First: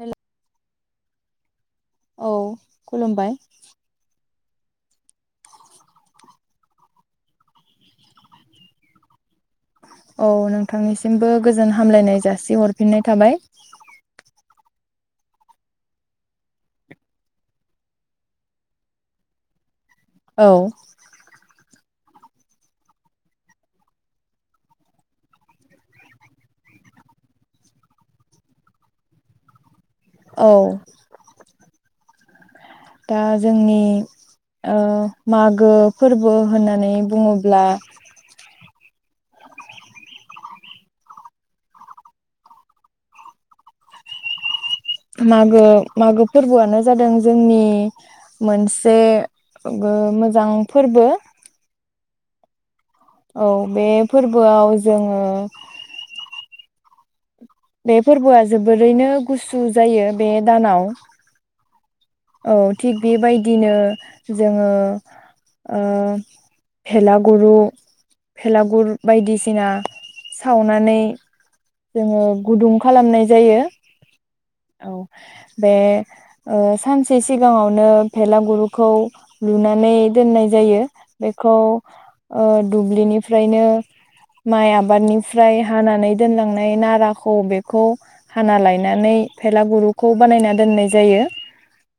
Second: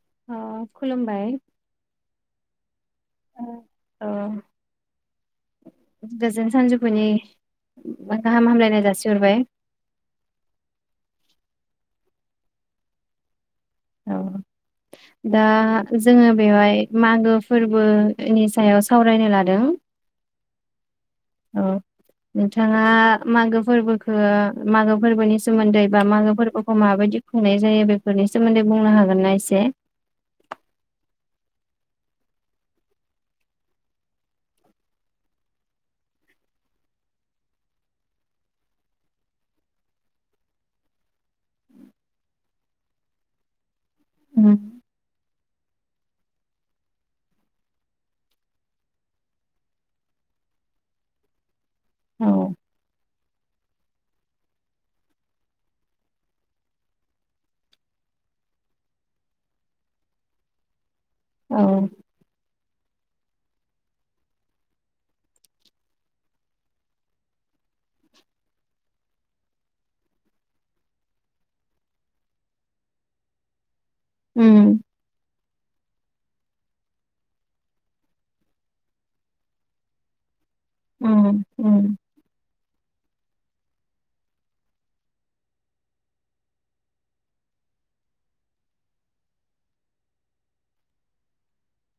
हेल' अ खुलुमबाय। औ खुलुमबाय गोजोन सानजौफुनि गाहाम हामलायनाय जासिहरबाय। औ नोंथांनिसिमबो गोजोन हामलायनाय जासि हरफिन्नाय थाबाय। औ दा जोङो बेवहाय मागो फोरबोनि सायाव सावरायनो लादों। औ। औ नोंथाङा मागो फोरबोखो मागो फोरबोनि सोमोन्दै बा मागो फोरबोखौ माबायदि खुंनाय जायो बेफोरनि सोमोन्दै बुंनो हागोनना एसे? औ दा जोंनि ओ मागो फोरबो होननानै बुङोब्ला उम मागो मागो फोरबोआनो जादों जोंनि मोनसे बो मोजां फोरबो। औ औ बे फोरबोआव जोङो बे फोरबोआ जोबोरैनो गुसु जायो बे दानाव। औ औ थिग बेबायदिनो जोङो ओ भेलागुरु भेलागुर बायदिसिना सावनानै जोङो गुदुं खालामनाय जायो। उम औ बे ओ सानसे सिगाङावनो भेला गुरखौ लुनानै दोननाय जायो उम बेखौ उम ओ दुब्लिनिफ्रायनो माइ आबादनिफ्राय हानानै दोनलांनाय नाराखौ बेखौ हाना लायनानै फेला गुरुखौ बानायना दोननाय जायो।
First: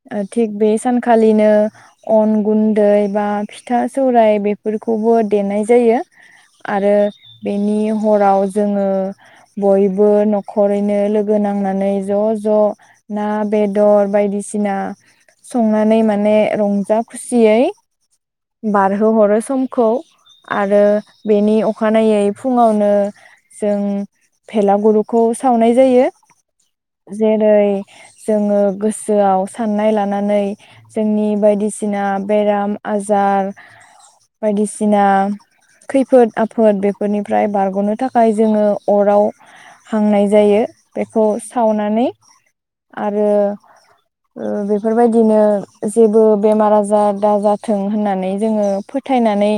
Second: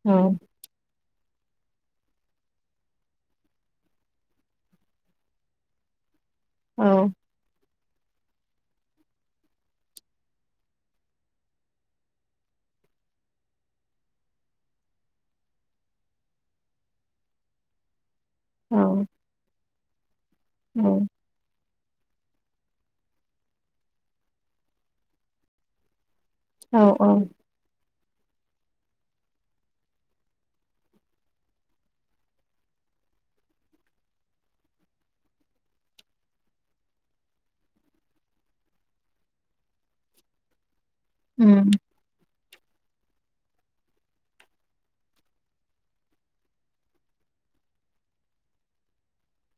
औ ओ थिग बे सानखालिनो अन गुन्दै बा फिथा सौराय बेफोरखौबो देनाय जायो। औ आरो बेनि हराव जोङो बयबो नखरैनो लोगो नांनानै ज ज ना बेदर बायदिसिना संनानै माने रंजा खुसियै औ बारहोहरो समखौ आरो औ बेनि अखानायै फुङावनो जों भेलागुरुखौ सावनाय जायो। औ औ जेरै जोङो गोसोआव साननाय लानानै जोंनि बायदिसिना बेराम आजार बायदिसिना खैफोद आफोद बेफोरनिफ्राय बारगनो थाखाय जोङो अराव हांनाय जायो। बेखौ उम सावनानै आ रो बेफोरबायदिनो जेबो बेमार आजार दाजाथों होननानै जोङो फोथायनानै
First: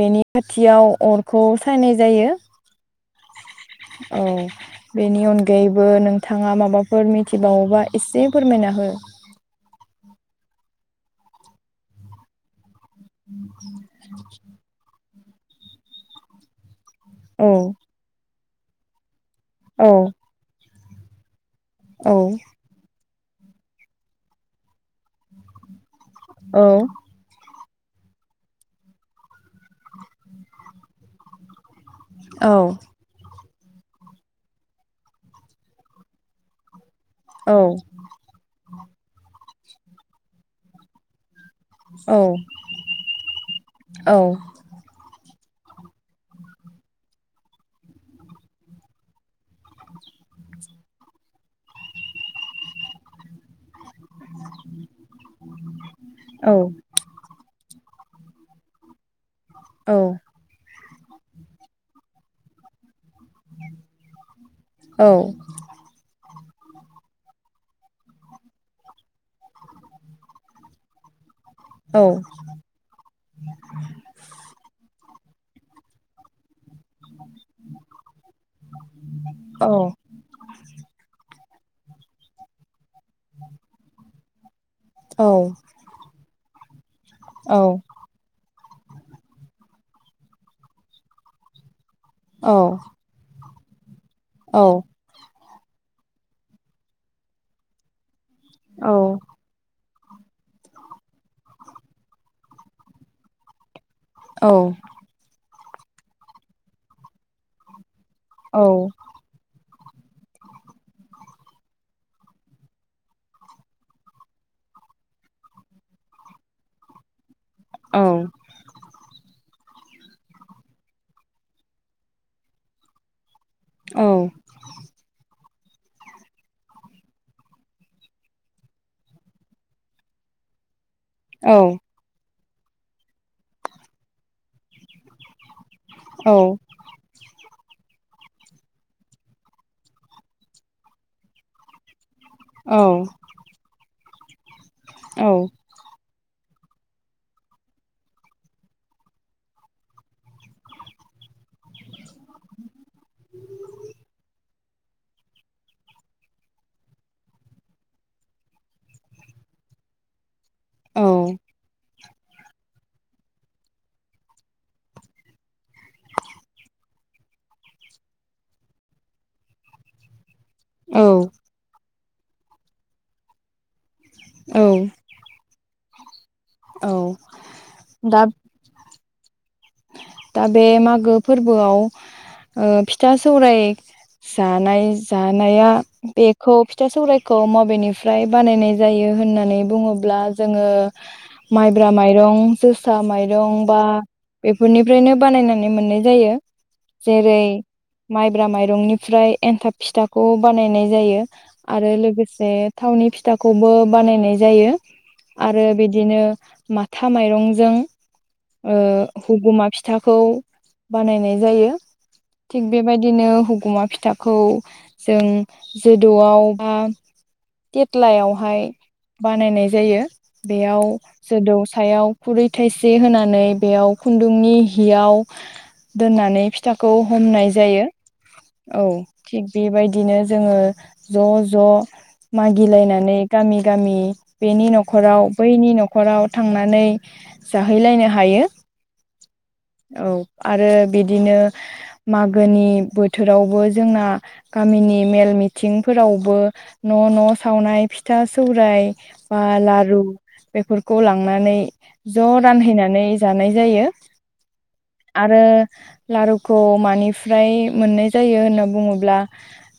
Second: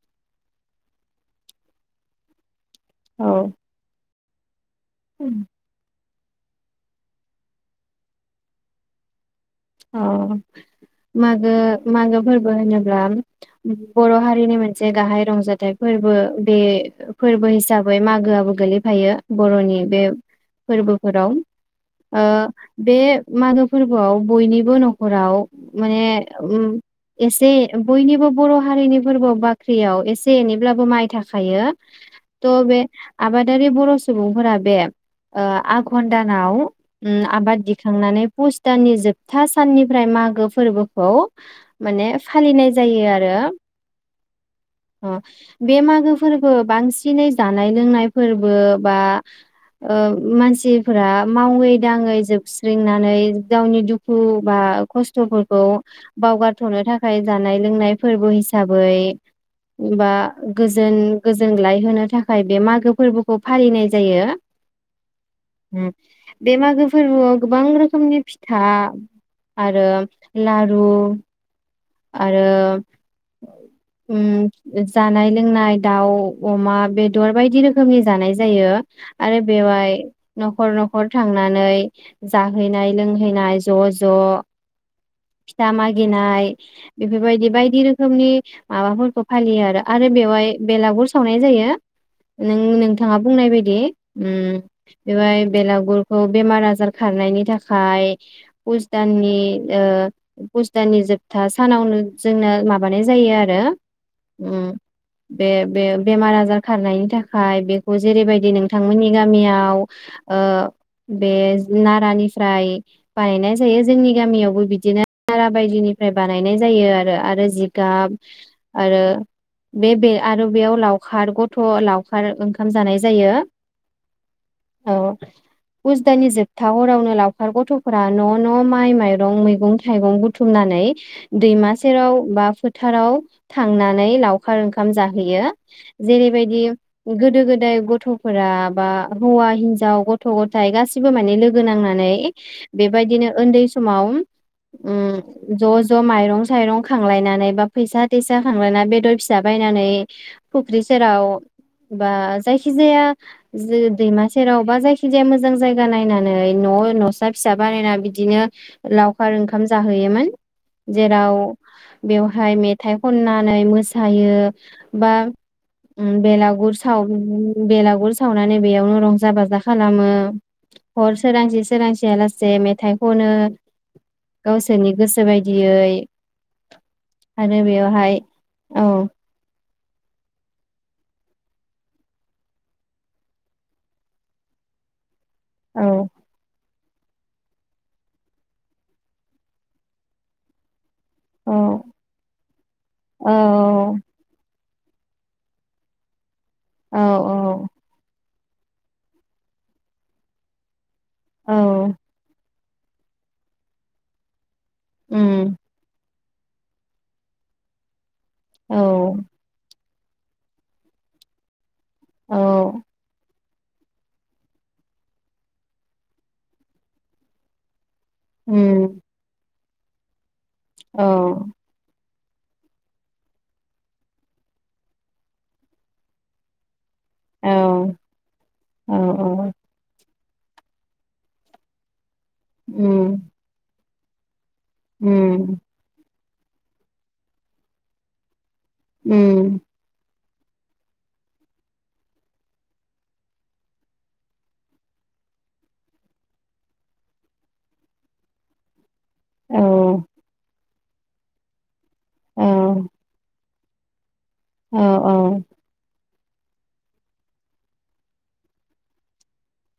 बेनि खाथियाव अरखौ सायनाय जायो। औ औ बेनि अनगायै बो नोंथाङा माबाफोर मिथिबावोबा एसे फोरमायना हो। औ मागो मागो फोरबो होनो ब्ला बर हारिनि मोनसे गाहाय रंजाथाइ फोरबो। बे फोरबो औ हिसाबै मागोआबो गोलैफायो। बरनि औ बे फोरबोफोराव। औ ओ बे मागो फोरबोआव बयनिबो नखराव माने औ उम एसे बयनिबो बर' हारिनि फोरबोआव बाख्रियाव एसे एनैब्लाबो माइ थाखायो। औ थ बे आबा दारि बर'सुबुंफोरा बे ओ आघन दानाव उम आबाद औ दिखांनानै फुस दाननि जोब था साननिफ्राय मागो फोरबोखौ माने औ फालिनाय जायो आरो। औ बे मागो फोरबो बांसिनै जानाय लोंनाय फोरबो बा ओ मानसिफोरा मावै दांङै जोबस्रिनानै गावनि दु खुु बा खस्थफोरखौ बावगारथनो थाखाय जानाय लोंनाय फोरबो हिसाबै औ बा गो जोन गोजोनग्लाय होनो थाखाय बे मागो फोरबो खौ फालिनाय जायो। औ बे मागो फोरबोआव गोबां रोखोमनि फिथा आरो लारु औ आरो उम जानाय लोंनाय दाउ, अमा बे दर बायदि रोखोमनि जानाय जायो। आरो दा बेवहाय नखर नख थां आ नै जाहोयैनाय लोंहैनाय ज ज' फिथा मागिनाय बेफोरबायदि बायदि रोखोमनि माबाफोरखौ फालियो आरो आरो बेवहाय बेलागुर सावनाय जायो। नों नोंथाङा बुंनाय बायदि गे उम बेवाय बेलागुरखौ बेमार आजार खारनायनि थाखाय‌‌ पुस दाननि ओ पुस दाननि जोब था सानावनो जोंना माबानाय जायो आरो। उम बे बे बेमार आजार खारनायनि थाखाय बे जेरैबायदि नोंथांमोननि गामियाव ओ बे नारानिफ्राय बानायनाय जायो जोंनि गामियावबो बिदिनो नारा बायदिनि फ्राय बानायनाय जायो आरो आरो जिगाब आरो बे बे आरो बेयाव लावखार गथ' लावखार ओंखाम जानाय जायो। औ पुज दाननि जोबथा हरावनो लावखार गथ'फोरा न' न' माइ माइरं मैगं थाइगं बुथुमनानै दैमा सेराव बा फोथाराव थांनानै लावखार ओंखाम जाहैयो। जेरैबायदि गोदो गो दाय गथ'फोरा बा हौवा हिनजाव गथ' गथाय गासिबो माने लोगो नांनानै बेबायदिनो ओन्दै समाव उम ज' ज' माइरं साइरं खांलायनानै बा फैसा थैसा खांलायना बेदर फिसा बायनानै फुख्रि सेराव बा जायखि जाया दैमा सेराव बा जायखि जाया मोजां जायगा नायनानै न' न'सा फिसा बानायना बिदिनो लावखार ओंखाम जाहोयोमोन। जेराव बेवहाय मेथाइ खननानै मोसायो बा उम बेलागुर सावमोन बेलागुर सावनानै बेयावनो रंजा बाजा खालामो हर सोरांसि सोरां सियालासे मेथाइ खनो गावसोरनि गोसो बाय दियै आरो बेवहाय औ दा बे मागो फोरबोआव ओ फिथा सौराय जानाय जानाया औ बेखौ फि था सौराइखौ मबेनिफ्राय बानायनाय जायो होननानै बुङोब्ला जोङो औ माइब्रा माइरं जोसा औ माइरं बा बेफोरनिफ्रायनो बानायनानै मोननाय जायो। औ जेरै माइ ब्रा माइरंनिफ्राय एन्थाब फिथाखौ बानायनाय जायो आरो औ लोगोसे थावनि फिथाखौबो बानायनाय जायो। उम आरो बिदिनो। माथा माइरंजों। औ ओ। अमा फिथाखौ बानायनाय जायो। औ थिग बेबायदिनो हु। अमा फिथाखौ जों जोदौआव बा केट। सिथलायावहाय उम बानायनाय जायो। जायो। बेयाव औ जोदौ सायाव। खुरै थाइसे होनानै बेयाव। खुन्दुंनि हियाव दोननानै फिथा। खौ औ हमनाय जायो औ औ थिग बेबायदिनो। जोङो ज ज। मागिलायनानै उम गामि गामि। बेनि न'खराव उम बैनि न'खराव थांनानै जाहैलायनो हायो। उम। औ आरो बिदिनो मागोनि बोथोरावबो जोंना गामिनि मेल मिथिंफोरावबो न' न' सावनाय फिथा सौराय बा औ लारु बेफोर खौ लांनानै ज रानहैनानै जानाय जायो। औ आरो औ लारुखौ मानिफ्राय मोननाय जायो होनना बुङोब्ला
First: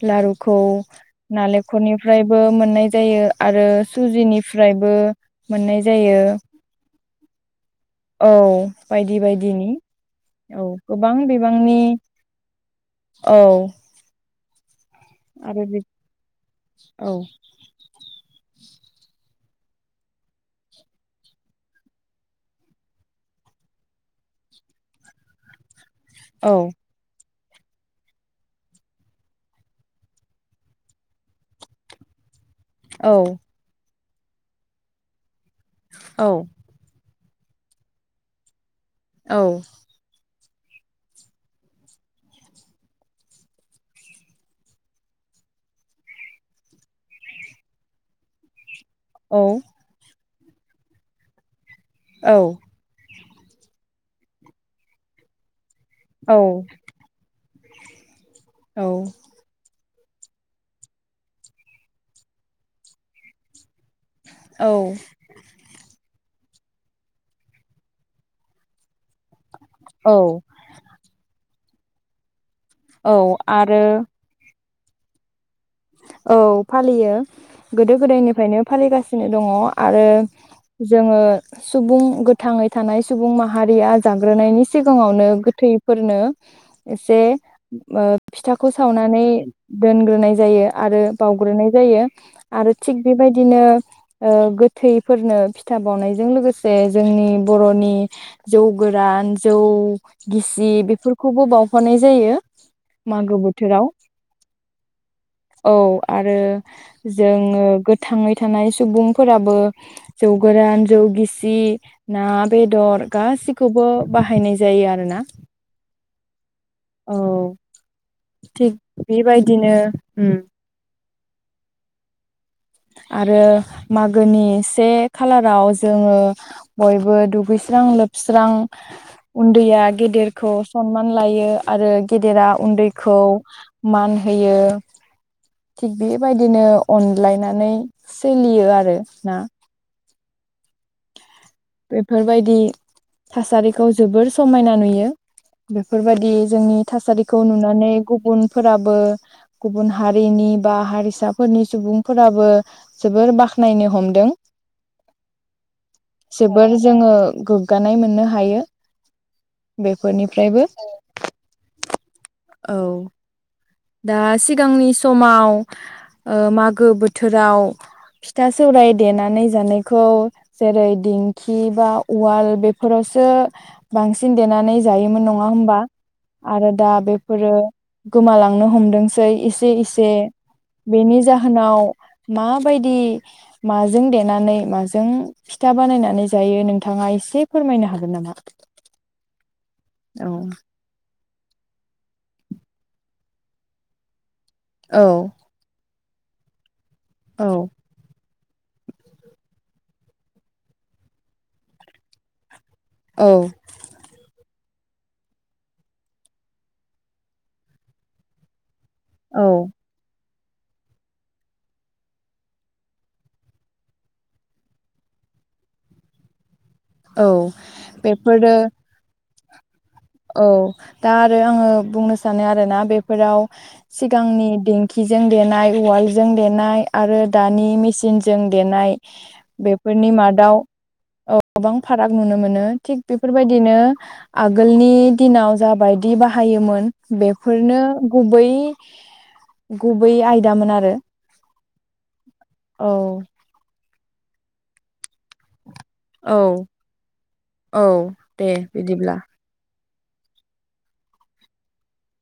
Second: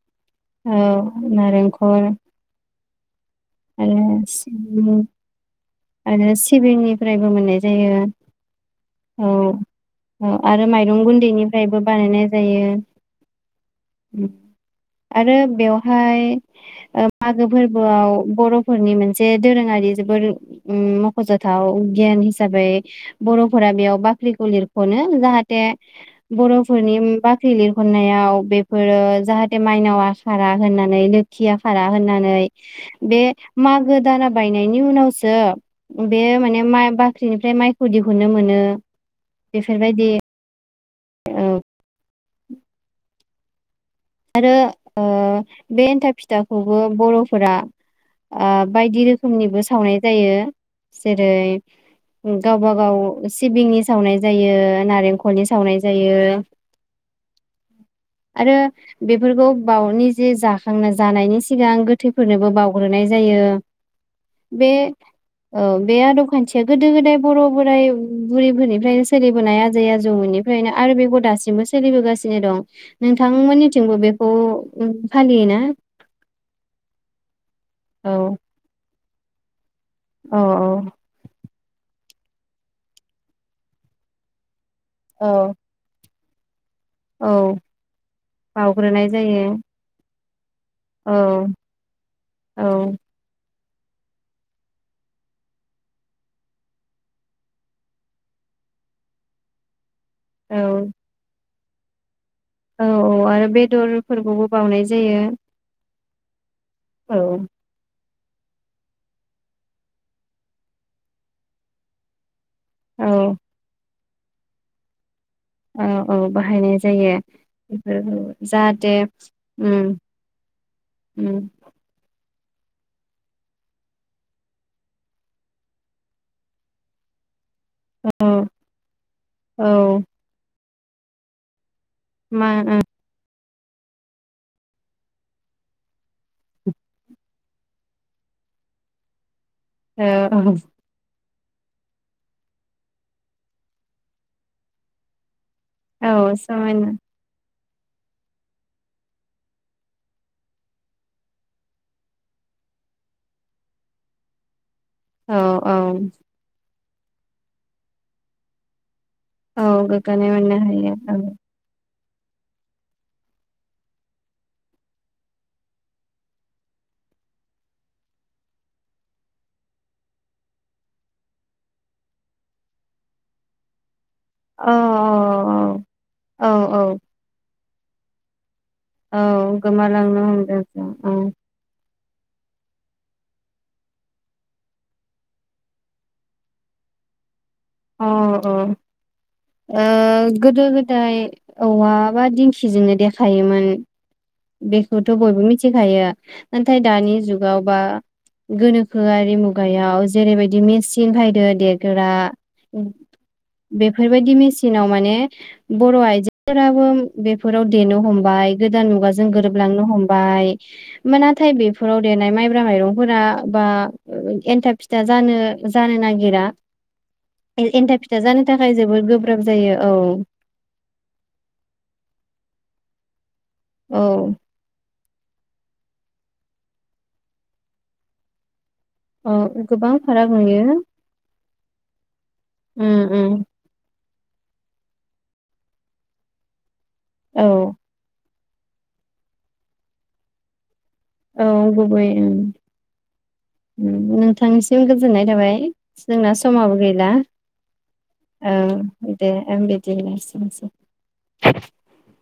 लारुखौ औ नारेंखल नालेंखलनिफ्रायबो मोननाय जायो। आरो सुजिनिफ्रायबो मोननाय जायो आरो सिबिंनि। फ्रायबो मोननाय। जायो औ बायदि औ बायदिनि औ आरो माइरं गोबां बिबांनि गुन्दैनिफ्रायबो बानायनाय औ जायो। आरो बेवहाय औ मागो फोरबोआव बर' फोरनि मोनसे दोरोङारि जोबोर ओम मखजाथाव गियान हिसाबै बरफोरा बेयाव बाख्रिखौ लिरखनो जाहाथे औ बरफोरनि मोनबा थै लिरहरनायाव बेफोरो जाहाथे माइनावआ खारा होननानै लोखिआ खारा होननानै औ बे मा गोदाना बायनायनि उनावसो बे औ माने मा बा ख्रिनिफ्राय माइखौ दिहुनो मोनो औ बेफोरबायदि औ आरो ओ बे एन्थाब फिथाखौबो बरफोरा ओ बायदि औ रोखोमनिबो सावनाय जायो जेरै औ औ गावबा गाव सिबिंनि सावनाय जायो नारेंखलनि सावनाय जायो औ आरो बेफोरखौ बावनि जे जाखांना जानायनि सिगां गोथैफोरनोबो बावग्रोनाय जायो। बे औ ओ बे आदब खान्थिया गोदो गोदाय बर' बोराइ बुरिफोरनिफ्रायनो सोलिबोनाया आ जै औ आजौनिफ्रायनो आरो बेखौ दासिमबो स सोलिबोगासिनो दं। औ नोंथांमोननि थि आरो जोंबो बेखौ उम फालियोना? औ फालियो। गोदो औ गोदायनिफ्रायनो फालिगासि सिनो दङ आ आरो औ जोङो सुबुं। गोथाङै थानाय सुबुं माहारिया जाग्रोनायनि सि सिगाङावनो औ गोथैफोरनो एसे औ ओ फिथाखौ बावग्रोनाय सावनानै जायो दोनग्रोनाय जा जायो। आरो औ बावग्रोनाय जायो औ आरो थिग बेबायदिनो ओ गोथैफोरनो फिथा बावनायजों लोगोसे जोंनि बर'नि जौ गोरान जौ गिसि बेफोरखौबो बाव हनाय जायो। औ औ आरो बेदरफोरखौबो बाउनाय जायो। औ आरो औ जोङो गोद थाङै थानाय सुबुंफोराबो जौ गोरान जौ गिसि ना बेदर औ गासिखौबो बाहायनाय जायो आरोना। औ औ बाहायनाय जायो औ इफोरखौ थिग जाहाते बेबायदिनो उम। उम उम आरो मागोनि से खालाराव जोङो बयबो दुगै स्रां औ लोबस्रां औ उन्दैया गेदेरखौ सनमान लायो। आरो गेदेरा मा ओ उन्दैखौ मान होयो। थिग बेबायदिनो अनलायनानै सोलियो आरो ना। औ बेफोरबायदि थासारिखौ जोबोर समायना नुयो। बेफोरबायदि औ जोंनि समायना थासारिखौ नुना गुबुनफोराबो गुबुन हारिनि बा हारिसाफोरनि सुबुंफोराबो जोबोर बाखनायनो हमदों। औ औ। जोबोद जोङो गोगानाय मोननो हायो। औ गोगानाय मोननो बेफोरनिफ्रायबो हायो औ। औ। दा सिगांनि समाव ओ मागो बोथोराव फिथा सौवराय देनानै जानायखौ जेरै दिंखि बा उवाल बेफोरावसो बांसिन औ देनानै जायोमोन नङा होमबा औ औ आरो दा औ बेफोरो गोमालां नो हमदोंसै औ एसे इसे गोमालांनो हमदों जों औ बेनि जाहोनाव माबायदि माजों देनानै माजों फिथा बानायनानै जायो नोंथाङा एसे फोरमायनो औ हागोन नामा? औ ओ औ गोदो गोदाय औवा‌बा दिंखिजोंनो देखायोमोन औ बेखौथ' बयबो मिथिखायो। [unintelligible] नाथाय दानि औ जुगाव बा गोनोखोआरि मुगायाव जेरैबायदि मेचिन बायदो देग्रा औ बेफोरबायदि मेसि- नावव मान बरआइजोफोराबो बेफोराव देनो हमबाय गोदान मुगा जों औ गोरोबलांनो हमबाय नाथाय बेफोराव देरनाय माइब्रा माइरंफोरा बा एनथाब फिथा जानो जानो नागिरा एन्था फिथा जानो बेफोरो थाखाय जोबोद गोब्राब गोब्राब जायो औ दा आरो आङो बुंनो सानो आरोना बे- फोराव औ सिगांनि खिजों देनाय उवालजों देनाय आरो दानि मेसिनजों देनाय औ गोबां बेफोरनि फाराग मादाव नुयो गोबां फाराग नुनो मोनो थिग उम उम बेफोरबायदिनो आगोल- नि दिनाव जाबायदि बाहायोमोन औ बेफोरनो गुबै गुबै आयदामोन आरो औ गुबै ओ औ नोंथांनिसिम गोजोननाय थाबाय जोंना औ समाबो गैला औ दे औ बिदिब्ला दे